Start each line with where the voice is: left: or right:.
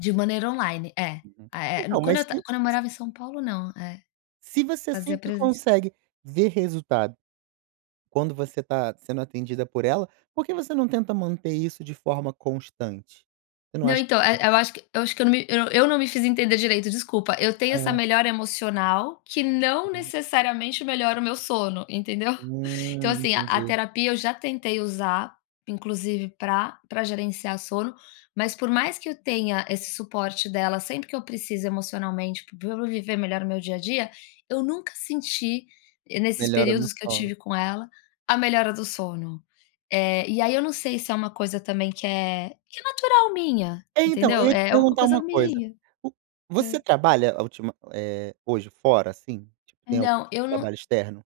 left: De maneira online, é.
right: Uhum.
left: Eh,
right: Então,
left: quando
right: mas
left: eu tav
right: se
left: quando eu
right: s
left: morava em São Paulo, não, eh.
right: se você
left: Fazia
right: sempre
left: presencial.
right: consegue ver resultado quando você tá sendo atendida por ela, por que você não tenta manter isso de forma constante? Você não
left: Não,
right: acha
left: então,
right: que
left: eh,
right: seria
left: eu acho que acho que me eu não me fiz entender direito, desculpa. Eu tenho essa
right: Hã.
left: melhora emocional que não
right: Aham.
left: necessariamente melhora o meu sono, entendeu? Então
right: Hum,
left: assim, a a
right: entendi.
left: terapia eu já tentei usar, inclusive pra pra gerenciar sono, mas por mais que eu tenha esse suporte dela sempre que eu preciso emocionalmente para eu viver melhor no meu dia a dia, eu nunca senti, e nesses
right: Melhora no
left: períodos que eu
right: sono.
left: tive com ela, a melhora do sono. Eh, e aí eu não sei se é uma coisa também que é que é natural minha,
right: Então, eu
left: entendeu?
right: ia te
left: É uma
right: perguntar
left: coisa
right: uma coisa,
left: minha.
right: o
left: Hã.
right: você trabalha a ultima eh, hoje fora, assim? Tem algum tipo
left: Não,
right: de
left: eu não
right: trabalho externo?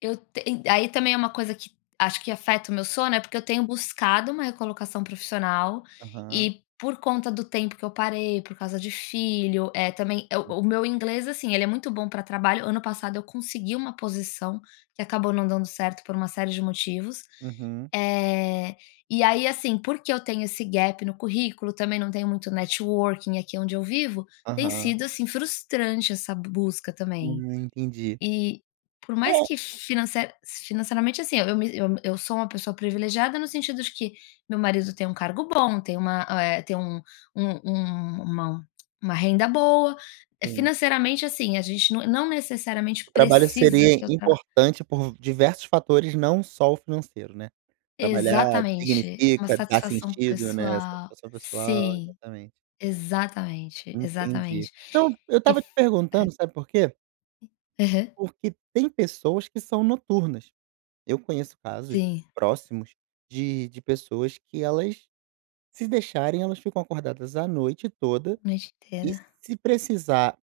left: Eu ten aí também é uma coisa que acho que afeta o meu sono, é porque eu tenho buscado uma recolocação profissional
right: Aham.
left: e, por conta do tempo que eu parei, por causa de filho, eh, também.
right: [unintelligible]
left: O meu inglês, assim, ele é muito bom pra trabalho, ano passado eu consegui uma posição que acabou não dando certo por uma série de motivos.
right: Uhum.
left: Eh, e aí assim, porque eu tenho esse gap no currículo, também não tenho muito networking aqui onde eu vivo, tem
right: Aham.
left: sido, assim, frustrante essa busca também.
right: Hum, entendi.
left: E, por mais
right: É.
left: que finance financeiramente assim, eu me eu sou uma pessoa privilegiada, no sentido de que meu marido tem um cargo bom, tem uma, eh, tem um um uma uma renda boa, eh,
right: Sim.
left: financeiramente assim, a gente não não necessariamente
right: O trabalho
left: precisa
right: seria
left: que eu trabalhe.
right: importante por diversos fatores, não só o financeiro, né? Trabalhar
left: Exatamente! Uma
right: dignifica, da
left: satisfação
right: sentido, né?
left: pessoal.
right: Satisfação pessoal.
left: Sim,
right: Exatamente!
left: exatamente,
right: Entendi.
left: exatamente.
right: Não, eu
left: E
right: estava
left: f
right: te
left: é.
right: perguntando, sabe por quê?
left: Aham.
right: Porque tem pessoas que são noturnas. Eu conheço casos,
left: Sim.
right: próximos, de de pessoas que elas, se deixarem, elas ficam acordadas a noite toda
left: A noite
right: e,
left: inteira.
right: se precisar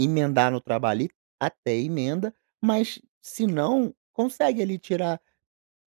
right: emendar no trabalho ali, até emenda, mas se não, consegue ali tirar,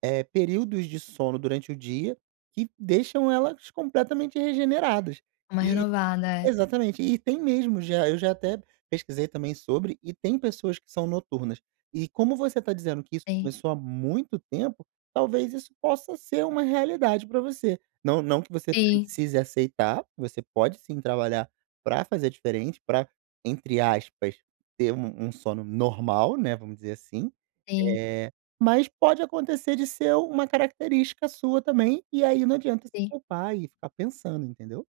right: eh, períodos de sono durante o dia que deixam elas completamente regeneradas,
left: Uma
right: e
left: renovada, é.
right: Exatamente! E tem mesmo já, eu já até pesquisei também sobre, e tem pessoas que são noturnas. E, como você tá dizendo que isso
left: Sim.
right: começou há muito tempo, talvez isso possa ser uma realidade pra você. Não não que você
left: Sim.
right: precise aceitar, você pode sim trabalhar pra fazer diferente, pra entre aspas, ter um um sono normal, né, vamos dizer assim,
left: Sim.
right: eh, mas pode acontecer de ser uma característica sua também, e aí não adianta se
left: Sim.
right: culpar e ficar pensando, entendeu?